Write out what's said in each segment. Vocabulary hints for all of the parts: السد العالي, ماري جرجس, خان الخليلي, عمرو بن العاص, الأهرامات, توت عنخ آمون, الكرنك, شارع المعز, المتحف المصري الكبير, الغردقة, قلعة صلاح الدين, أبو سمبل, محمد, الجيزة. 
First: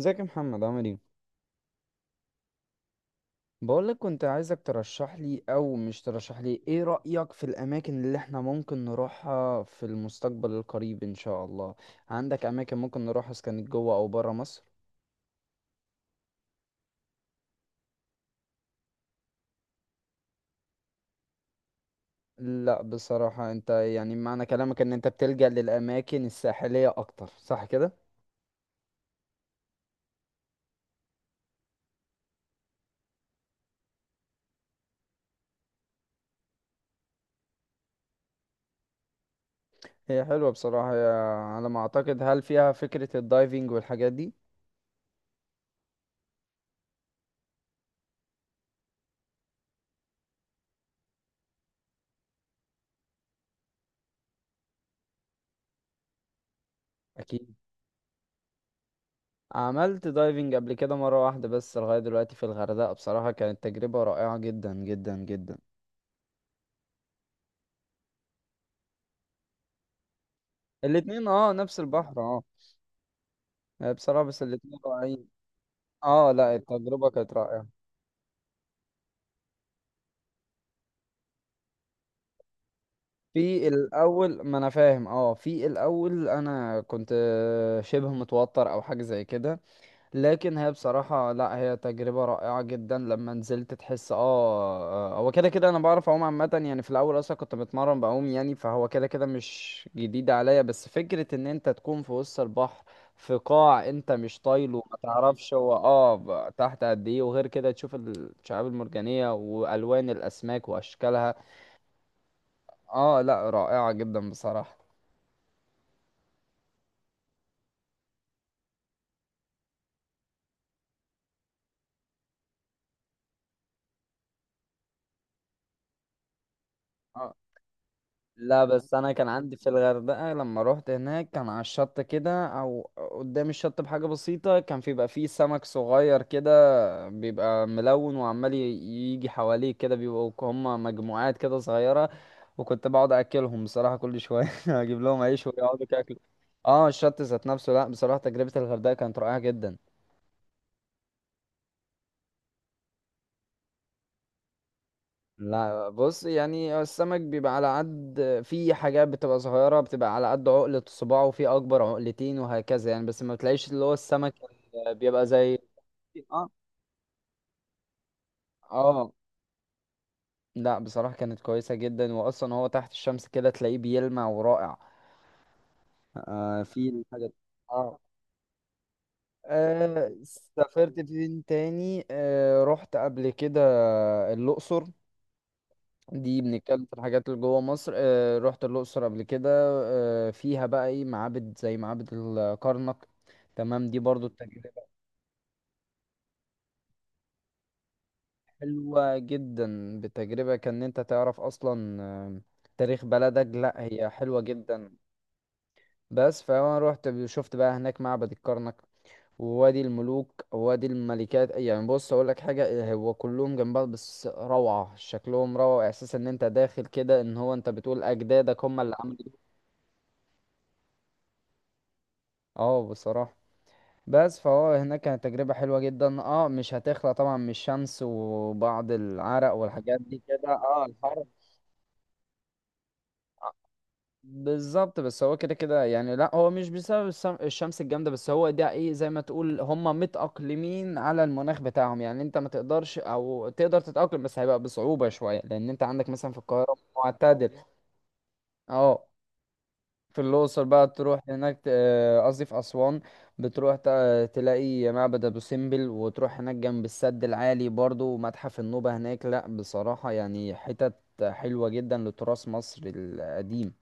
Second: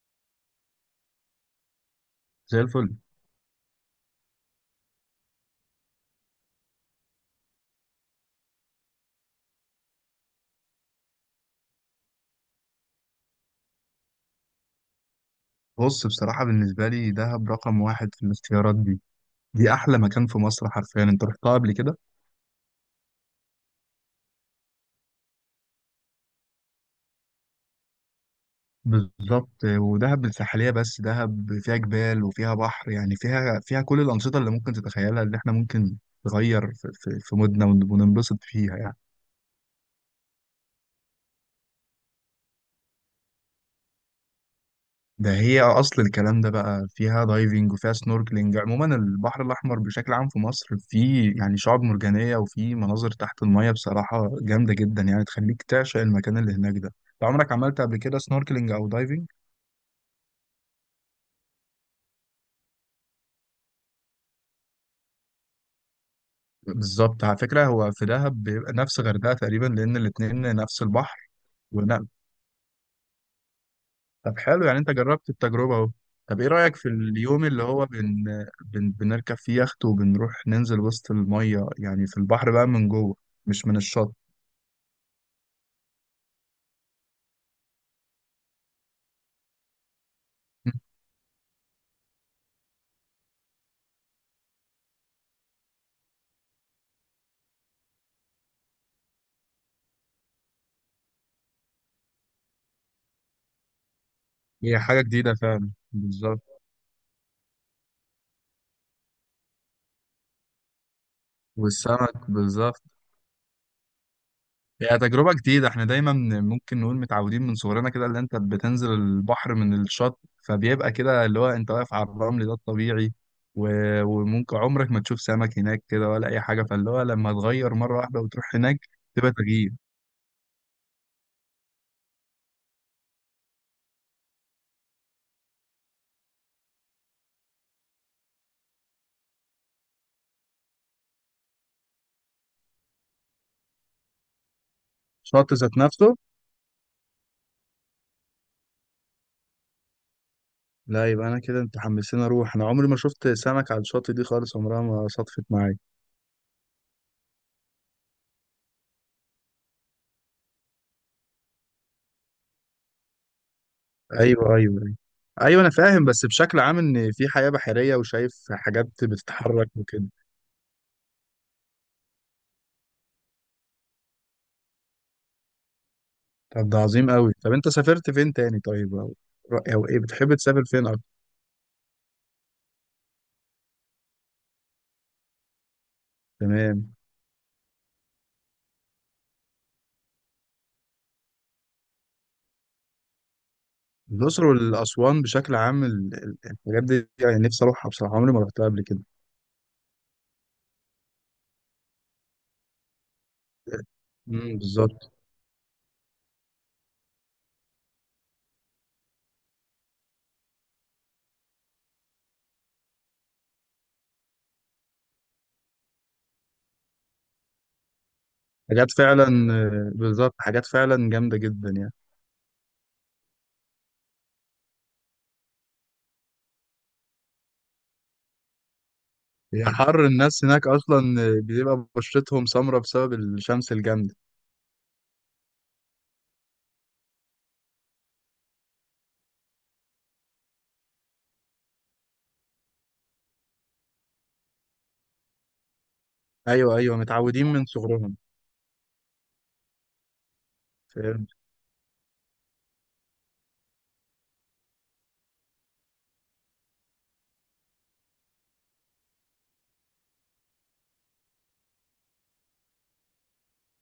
ازيك يا محمد، عامل ايه؟ زي الفل. بقولك كنت عايزك ترشح لي، او مش ترشح لي، ايه رأيك في الاماكن اللي احنا ممكن نروحها في المستقبل القريب ان شاء الله؟ عندك اماكن ممكن نروحها اذا كانت جوه او بره مصر؟ بص، بصراحة بالنسبة لي دهب رقم واحد في الاختيارات دي. دي أحلى مكان في مصر حرفيا. أنت رحتها قبل كده؟ لا بصراحة، انت يعني معنى كلامك ان انت بتلجأ للاماكن الساحلية اكتر، صح كده؟ بالظبط، ودهب الساحلية، بس دهب فيها جبال وفيها بحر، يعني فيها كل الأنشطة اللي ممكن تتخيلها، اللي إحنا ممكن نغير في مودنا وننبسط فيها يعني. هي حلوة بصراحة. هي على ما اعتقد، هل فيها فكرة الدايفنج والحاجات دي؟ ده هي اصل الكلام ده. بقى فيها دايفنج وفيها سنوركلينج. عموما البحر الاحمر بشكل عام في مصر فيه يعني شعاب مرجانيه، وفيه مناظر تحت الميه بصراحه جامده جدا، يعني تخليك تعشق المكان اللي هناك ده. انت عمرك اكيد. عملت قبل كده سنوركلينج او دايفنج؟ عملت دايفنج قبل كده مرة واحدة بس لغاية دلوقتي في الغردقة، بصراحة كانت تجربة رائعة جدا جدا جدا. بالظبط. على فكره هو في دهب بيبقى نفس غردقه تقريبا، لان الاتنين نفس البحر. الاتنين اه، نفس ونعم. البحر اه. آه، بصراحة طب بس حلو، الاتنين يعني انت رائعين. جربت التجربه اهو. اه، طب ايه لا رايك في التجربة كانت اليوم اللي رائعة. هو بنركب فيه يخت وبنروح ننزل وسط الميه، يعني في البحر بقى من جوه، مش في من الشط. الأول ما أنا فاهم اه في الأول أنا كنت شبه متوتر أو حاجة زي كده. لكن هي بصراحة، لا هي تجربة رائعة جدا، لما نزلت تحس اه. آه، هو كده كده انا بعرف اعوم عامة، يعني في الاول اصلا كنت بتمرن بعوم، يعني فهو كده كده مش جديد عليا، بس فكرة ان انت تكون في وسط البحر، في قاع انت مش طايله، هي ما حاجة جديدة تعرفش فعلا، هو بالظبط. تحت قد ايه، وغير كده تشوف الشعاب المرجانية والوان الاسماك واشكالها. والسمك بالظبط. اه، لا رائعة جدا بصراحة. هي تجربة جديدة. احنا دايما ممكن نقول متعودين من صغرنا كده، اللي انت بتنزل البحر من الشط، فبيبقى كده اللي هو انت واقف على الرمل، ده الطبيعي. وممكن عمرك ما تشوف سمك هناك كده ولا اي حاجة، فاللي هو لما آه. تغير مرة واحدة وتروح لا هناك بس انا كان تبقى عندي في تغيير. الغردقه، لما روحت هناك كان على الشط كده او قدام الشط بحاجه بسيطه، كان في بيبقى فيه سمك صغير كده، بيبقى ملون وعمال يجي حواليه كده، بيبقوا هم مجموعات كده صغيره. وكنت بقعد اكلهم بصراحه كل شويه، اجيب لهم عيش شط ذات ويقعدوا نفسه. ياكلوا. اه، الشط ذات نفسه. لا بصراحه تجربه الغردقه كانت رائعه جدا. لا، يبقى انا كده انت حمسني اروح، انا عمري ما شفت سمك على الشط دي خالص، عمرها ما صدفت معايا. لا بص، يعني السمك بيبقى على قد، في حاجات بتبقى صغيرة بتبقى على قد عقلة صباعه، وفي أكبر عقلتين وهكذا يعني، بس ما بتلاقيش اللي هو السمك ايوه، ايوه، اللي ايوه. بيبقى زي. ايوه انا فاهم، بس اه، بشكل عام ان في حياة بحرية وشايف حاجات اه، بتتحرك وكده. لا بصراحة كانت كويسة جدا، وأصلا هو تحت الشمس كده تلاقيه بيلمع ورائع. آه طب ده في عظيم الحاجة. قوي. طب انت اه، سافرت فين تاني طيب، او او ايه آه، بتحب تسافر فين سافرت اكتر؟ فين تاني؟ آه رحت قبل كده الأقصر. دي بنتكلم في تمام. الحاجات اللي جوه مصر. آه، رحت الأقصر قبل كده. آه، فيها بقى ايه، معابد زي معابد الكرنك. تمام، دي برضو الاقصر التجربة والاسوان بشكل عام، الحاجات دي يعني نفسي اروحها بصراحة، عمري ما رحتها قبل كده. حلوة جدا، بتجربة كان انت تعرف اصلا آه، تاريخ بلدك، لا هي حلوة امم، جدا. بالظبط. بس فانا رحت شفت بقى هناك معبد الكرنك ووادي الملوك ووادي الملكات، يعني بص اقول لك حاجة، هو كلهم جنب بعض بس روعة، شكلهم روعة، احساس ان انت داخل كده، ان هو انت بتقول اجدادك هم حاجات اللي عملوا. فعلا، آه، بالظبط حاجات فعلا جامدة جدا يعني. اه بصراحة، بس فهو هناك كانت تجربة حلوة جدا، اه مش هتخلى طبعا من الشمس وبعض العرق هي والحاجات حر دي الناس كده، هناك اه اصلا، الحر. آه، بيبقى بشرتهم سمرة بسبب الشمس الجامدة. بالظبط، بس هو كده كده يعني لا هو مش بسبب الشمس الجامدة بس، هو ده ايه، زي ما تقول هم متأقلمين على المناخ بتاعهم، يعني انت ما تقدرش او تقدر تتأقلم بس هيبقى بصعوبة شوية، لان انت عندك مثلا في القاهرة ايوه ايوه، متعودين معتدل. من صغرهم. اه، في الأقصر بقى تروح فاهم. هناك قصدي في أسوان، بتروح تلاقي معبد أبو سمبل، وتروح هناك جنب السد العالي برضو ومتحف النوبة هناك. لأ بصراحة يعني حتت حلوة جدا لتراث مصر القديم.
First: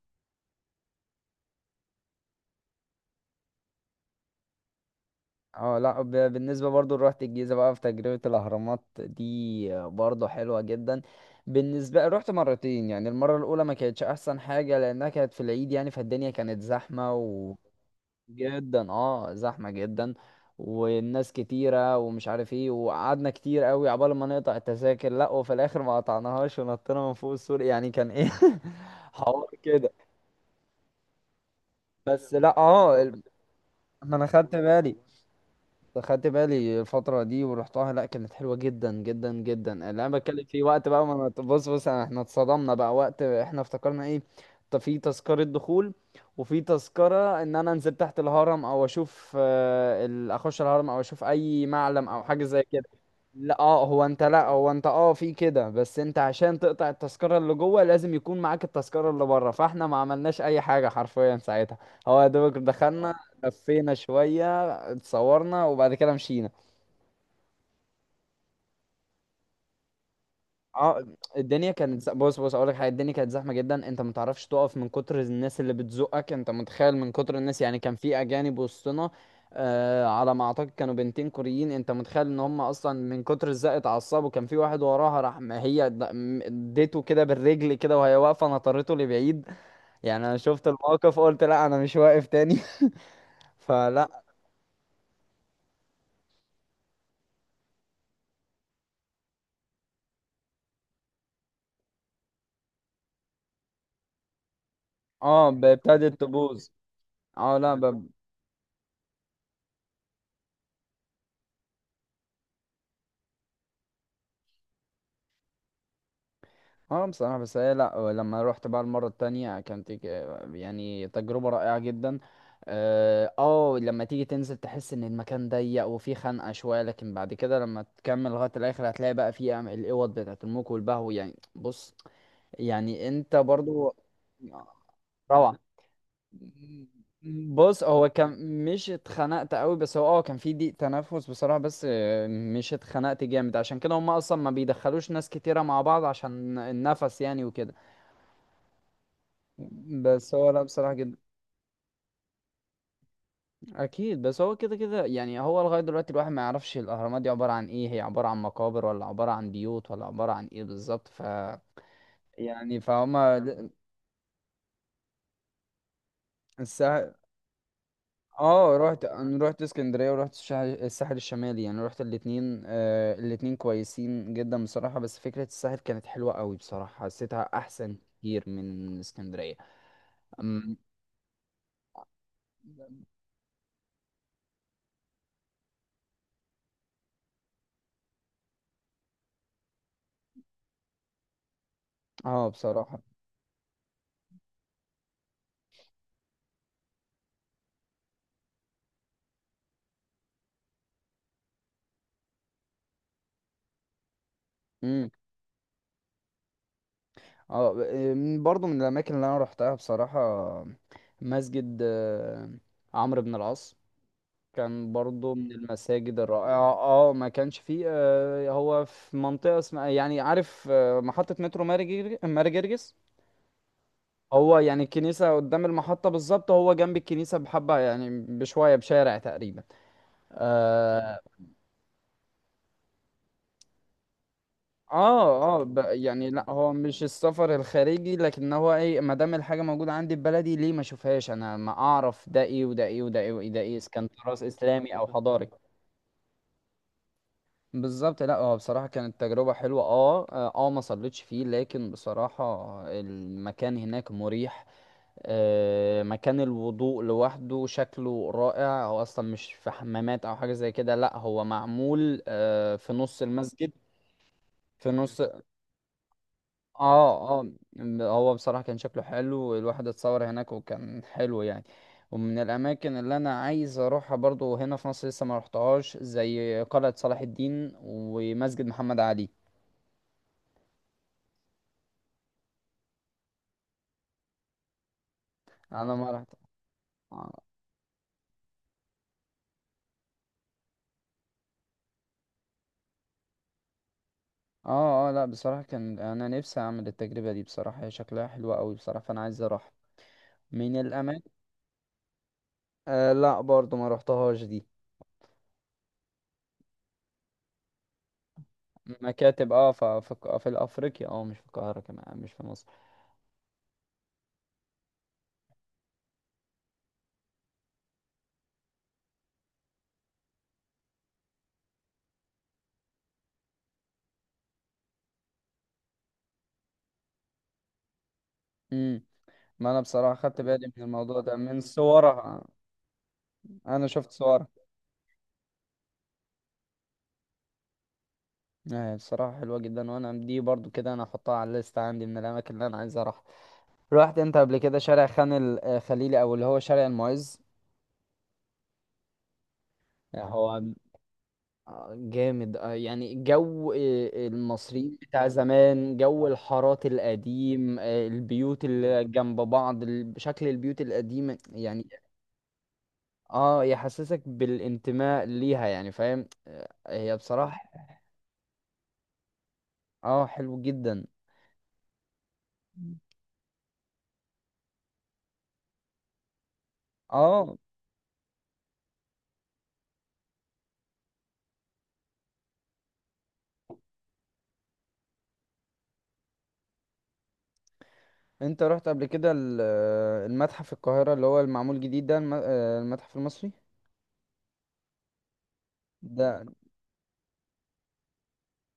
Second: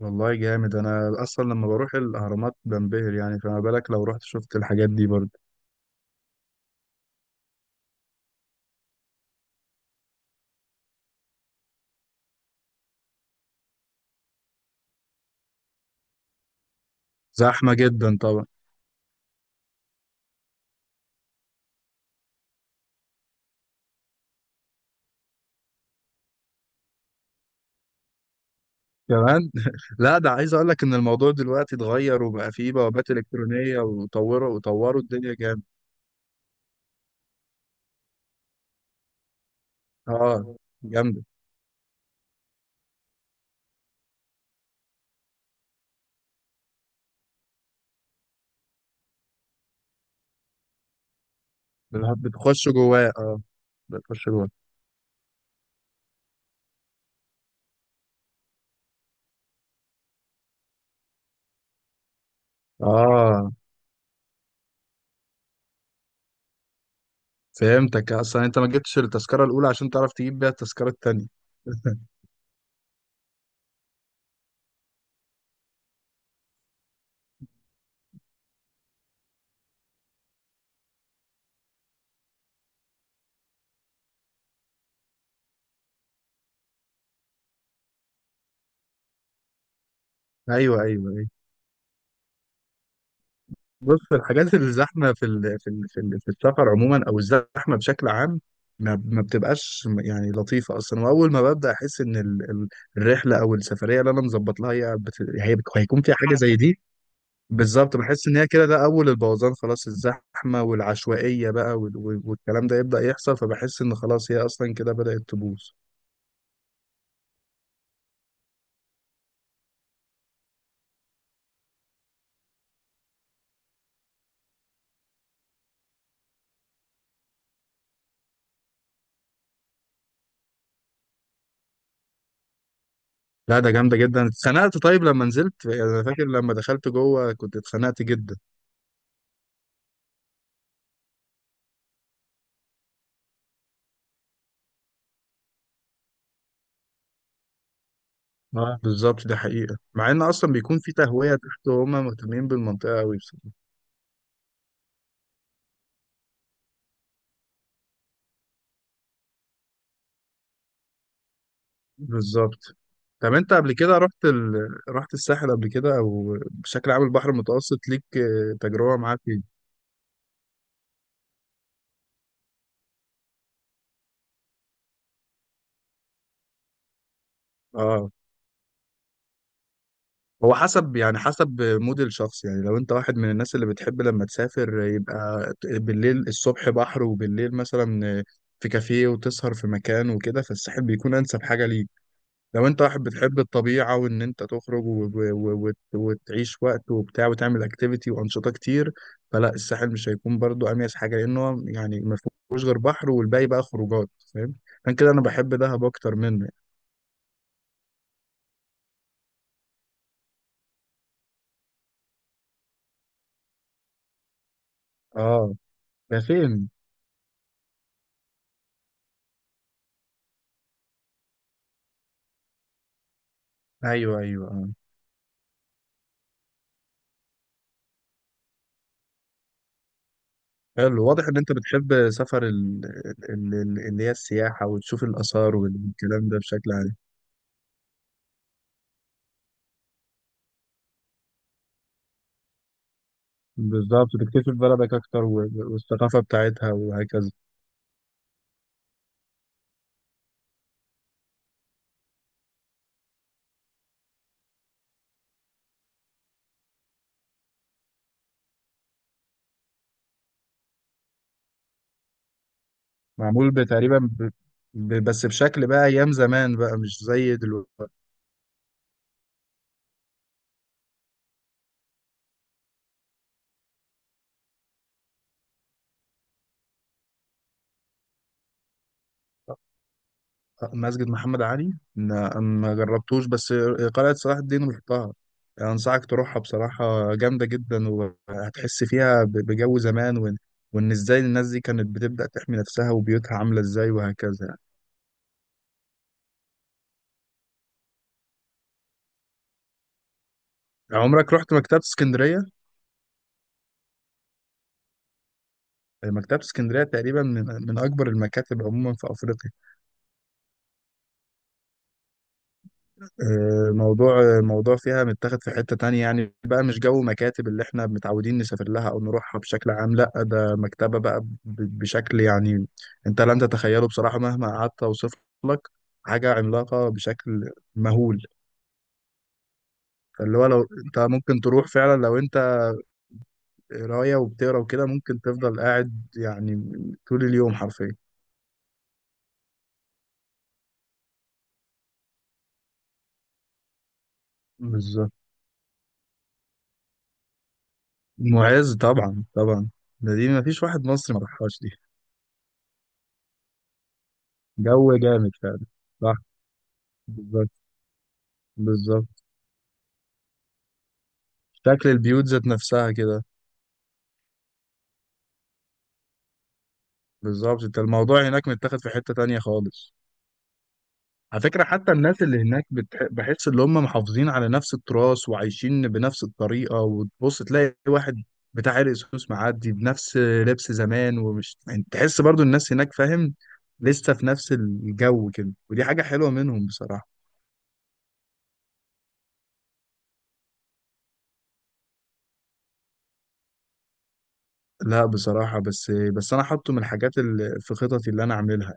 والله جامد، انا اصلا لما بروح الاهرامات بنبهر يعني، فما بالك لو رحت شفت الحاجات دي برضه. اه، لا بالنسبة برضو روحت الجيزة بقى في تجربة الأهرامات دي، آه، برضو حلوة جدا. بالنسبة رحت مرتين، يعني المرة الأولى ما كانتش أحسن حاجة لأنها كانت في العيد، يعني فالدنيا كانت زحمة زحمه جدا طبعا. جدا، اه زحمة جدا. والناس كتيرة ومش عارف ايه، وقعدنا كتير قوي عبال ما نقطع التذاكر، لا وفي الاخر ما قطعناهاش ونطينا من فوق السور، يعني كان ايه، حوار كمان كده. لا ده عايز اقول لك ان الموضوع دلوقتي اتغير بس وبقى لا فيه اه بوابات الكترونيه، ما انا وطوروا خدت بالي وطوروا الدنيا جامد. خدت بالي الفترة دي ورحتها، لا كانت حلوة جدا جدا جدا، اللي انا بتكلم اه فيه وقت بقى، جامده. ما أنا- بص بص احنا اتصدمنا بقى وقت احنا افتكرنا ايه. طب في تذكرة دخول، وفي تذكرة ان انا انزل تحت الهرم او اشوف آه، اخش الهرم، او اشوف اي معلم او حاجة زي بتخش كده. جواه اه. لا، اه، هو بتخش انت، لا جواه هو انت اه في كده، بس انت عشان تقطع التذكرة اللي جوه لازم يكون معاك التذكرة اللي بره، فاحنا ما عملناش اي حاجة حرفيا ساعتها. هو يا دوبك دخلنا، اه. لفينا شوية، اتصورنا وبعد كده مشينا. فهمتك، اصلا انت ما جبتش التذكره الاولى عشان تعرف تجيب بيها التذكره اه التانيه. الدنيا كانت بص بص اقول لك حاجه، الدنيا كانت زحمه جدا، انت ما تعرفش تقف من كتر الناس اللي بتزقك، انت متخيل من كتر الناس، يعني كان في اجانب وسطنا. آه، على ما اعتقد كانوا بنتين كوريين، انت متخيل ان هم اصلا من كتر الزق اتعصبوا، كان في واحد وراها راح، ما هي اديته كده بالرجل كده وهي واقفه، نطرته لبعيد. يعني انا شفت ايوه الموقف ايوه. قلت، لا انا مش واقف تاني. بص، في فلا. الحاجات الزحمه في السفر عموما، او الزحمه بشكل عام ما بتبقاش يعني لطيفه اصلا. واول ما ببدا احس ان الرحله او السفريه اللي انا مظبط لها اه هيكون ابتدت فيها حاجه زي تبوظ. دي، اه، لا بالظبط بحس ان هي كده، ده اول البوظان، خلاص الزحمه والعشوائيه بقى والكلام ده يبدا يحصل، فبحس ان خلاص هي اصلا كده بدات تبوظ. بصراحة بس هي لا آه، لما روحت بقى المرة التانية كانت يعني تجربة رائعة جدا. اه، آه، لما تيجي تنزل تحس ان المكان ضيق وفيه خنقة شوية، لكن بعد كده لما تكمل لغاية الاخر هتلاقي بقى فيه الاوض بتاعت الموك والبهو يعني، بص. يعني انت لا ده برضو جامده جدا. اتخنقت؟ طيب لما روعة. نزلت يعني، انا فاكر لما دخلت جوه كنت بص اتخنقت هو جدا. كان مش اتخنقت قوي، بس هو اه كان في ضيق تنفس بصراحة، بس آه، مش اتخنقت جامد، عشان كده هم اصلا ما بيدخلوش ناس كتيرة مع بعض عشان النفس، يعني وكده. اه بالظبط، ده حقيقة، مع ان بس هو اصلا لا بيكون في بصراحة جدا. تهوية تحت وهم مهتمين بالمنطقة قوي بصراحة. أكيد، بس هو كده كده يعني، هو لغاية دلوقتي الواحد ما يعرفش الأهرامات دي عبارة عن إيه، هي عبارة عن مقابر ولا عبارة عن بيوت ولا عبارة عن إيه بالظبط، ف بالظبط. يعني طب فهما انت قبل كده رحت الساحل قبل كده، او بشكل عام الساحل، البحر المتوسط ليك آه، اه تجربة معاه أنا فيه؟ رحت اسكندرية ورحت الساحل الشمالي، يعني رحت الاتنين، آه الاتنين كويسين جدا بصراحة، بس فكرة الساحل كانت حلوة قوي بصراحة، حسيتها أحسن اه كتير من اسكندرية. هو أم- حسب، يعني حسب مود الشخص. يعني لو انت واحد من الناس اللي بتحب لما تسافر يبقى بالليل الصبح بحر، وبالليل مثلا في كافيه وتسهر في مكان وكده، فالساحل بيكون انسب حاجة ليك. اه لو انت بصراحة. واحد بتحب الطبيعة وان انت تخرج وتعيش وقت وبتاع وتعمل اكتيفيتي وانشطة كتير، فلا الساحل مش هيكون برضو اميز حاجة، لانه يعني ما فيهوش غير بحر والباقي بقى خروجات، فاهم؟ عشان إمم. كده انا بحب دهب اكتر منه. اه برضو من الاماكن اللي انا روحتها بصراحة، مسجد آه، عمرو بن العاص كان برضو اه. من ده المساجد فين؟ الرائعة، اه ما كانش فيه آه، هو في منطقة اسمها يعني عارف، آه، محطة مترو ماري جرجس. ايوه ايوه هو اه. يعني الكنيسة قدام المحطة بالظبط، هو جنب الكنيسة بحبة يعني بشوية بشارع تقريبا، حلو، آه. واضح ان انت بتحب سفر اللي هي السياحة، وتشوف اه، الآثار اه، والكلام يعني ده لا هو بشكل عام. مش السفر الخارجي، لكن هو ايه، ما دام الحاجه موجوده عندي في بلدي ليه ما اشوفهاش، انا ما اعرف ده ايه وده ايه وده ايه وده ايه، ده إيه، اذا كان بالظبط، تراث تكتشف بلدك اسلامي او اكتر حضاري. والثقافة بتاعتها وهكذا. بالظبط، لا هو بصراحه كانت تجربه حلوه، اه، اه، آه، ما صليتش فيه لكن بصراحه المكان هناك مريح. آه، مكان الوضوء لوحده شكله رائع، هو اصلا مش في حمامات او حاجه زي كده، لا هو معمول آه في نص معمول المسجد. بتقريبا ب... في ب... نص. بس بشكل بقى ايام زمان، بقى مش اه، زي اه، دلوقتي. هو بصراحة كان شكله حلو، الواحد اتصور هناك وكان حلو يعني. ومن الأماكن اللي أنا عايز أروحها برضو هنا في مصر لسه ما رحتهاش زي قلعة صلاح الدين ومسجد محمد علي. مسجد محمد علي لا، ما جربتوش. بس قلعة صلاح الدين رحتها، أنا انصحك ما رحت. تروحها بصراحة اه، جامدة جدا، وهتحس فيها بجو زمان، وان ازاي الناس دي كانت بتبدأ تحمي نفسها وبيوتها عاملة ازاي وهكذا يعني. اه، لا بصراحة كان أنا نفسي أعمل التجربة دي بصراحة، هي شكلها حلوة أوي بصراحة، فأنا عايز أروح من الأماكن. عمرك رحت مكتبة اسكندرية؟ آه، لا برضو ما رحتهاش دي. مكتبة اسكندرية تقريبا من اكبر المكاتب عموما في افريقيا. مكاتب، اه، في أفريقيا، اه مش في القاهرة كمان، مش في مصر. آه، موضوع فيها متاخد في حتة تانية يعني، بقى مش جو مكاتب اللي احنا متعودين نسافر لها او نروحها بشكل عام، لا ده مكتبة بقى بشكل يعني انت لن تتخيله بصراحة، مهما قعدت اوصف لك. حاجة عملاقة بشكل مهول. مم. ما انا بصراحة فاللي خدت هو لو بالي من انت الموضوع ده ممكن من تروح فعلا، لو انت صورها. انا شفت قراية صورها. وبتقرا وكده ممكن تفضل قاعد يعني طول اليوم حرفيا. آه، بصراحة حلوة جدا، وانا دي برضو كده انا احطها على الليست عندي من الاماكن اللي انا عايز اروح. رحت انت قبل كده شارع بالظبط. خان الخليلي، او اللي هو شارع المعز؟ معز طبعا طبعا، ده آه، دي هو مفيش واحد مصري ما راحهاش دي. جامد، آه يعني جو آه جو المصريين بتاع جامد فعلا. زمان، صح. جو الحارات بالظبط. القديم آه، البيوت اللي بالظبط. جنب بعض، شكل البيوت القديمة يعني. شكل البيوت ذات نفسها كده. اه يحسسك بالانتماء ليها، يعني فاهم آه، هي بالظبط، انت بصراحة، الموضوع هناك متاخد في حتة تانية خالص. اه حلو جدا. على فكرة حتى الناس اللي هناك مم. بحس ان هم محافظين على نفس التراث وعايشين بنفس الطريقة، وتبص اه، تلاقي واحد بتاع عرق سوس معدي بنفس لبس زمان، ومش يعني، تحس برضو الناس هناك فاهم لسه في نفس الجو كده، ودي حاجة حلوة منهم بصراحة. انت رحت قبل كده المتحف القاهرة اللي هو المعمول جديد ده، المتحف المصري لا بصراحة، بس أنا ده. حاطه من الحاجات اللي في خططي اللي أنا أعملها.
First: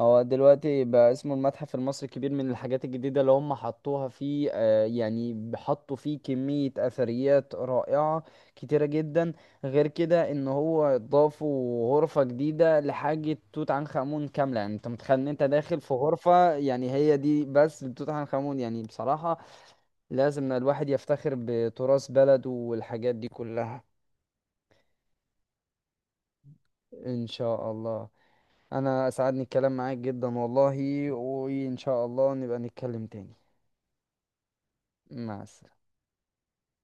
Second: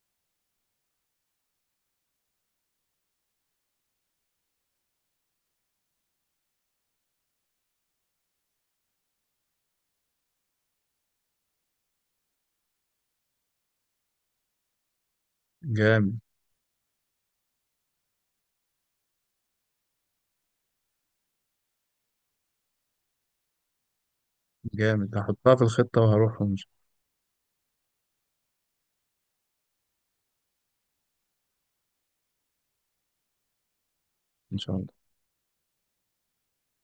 هو دلوقتي بقى اسمه المتحف المصري الكبير، من الحاجات الجديدة اللي هم حطوها فيه آه، يعني حطوا فيه كمية أثريات رائعة كتيرة جدا. غير كده ان هو ضافوا غرفة جديدة لحاجة توت عنخ آمون كاملة، يعني انت متخيل ان انت داخل في جامد. غرفة يعني هي دي بس لتوت عنخ آمون، يعني بصراحة لازم الواحد يفتخر بتراث بلده والحاجات دي كلها. جامد، هحطها في الخطة وهروحهم إن شاء. ان شاء الله. انا اسعدني الكلام معاك جدا والله، وان شاء الله نبقى نتكلم تاني. إن شاء الله. مع السلامة.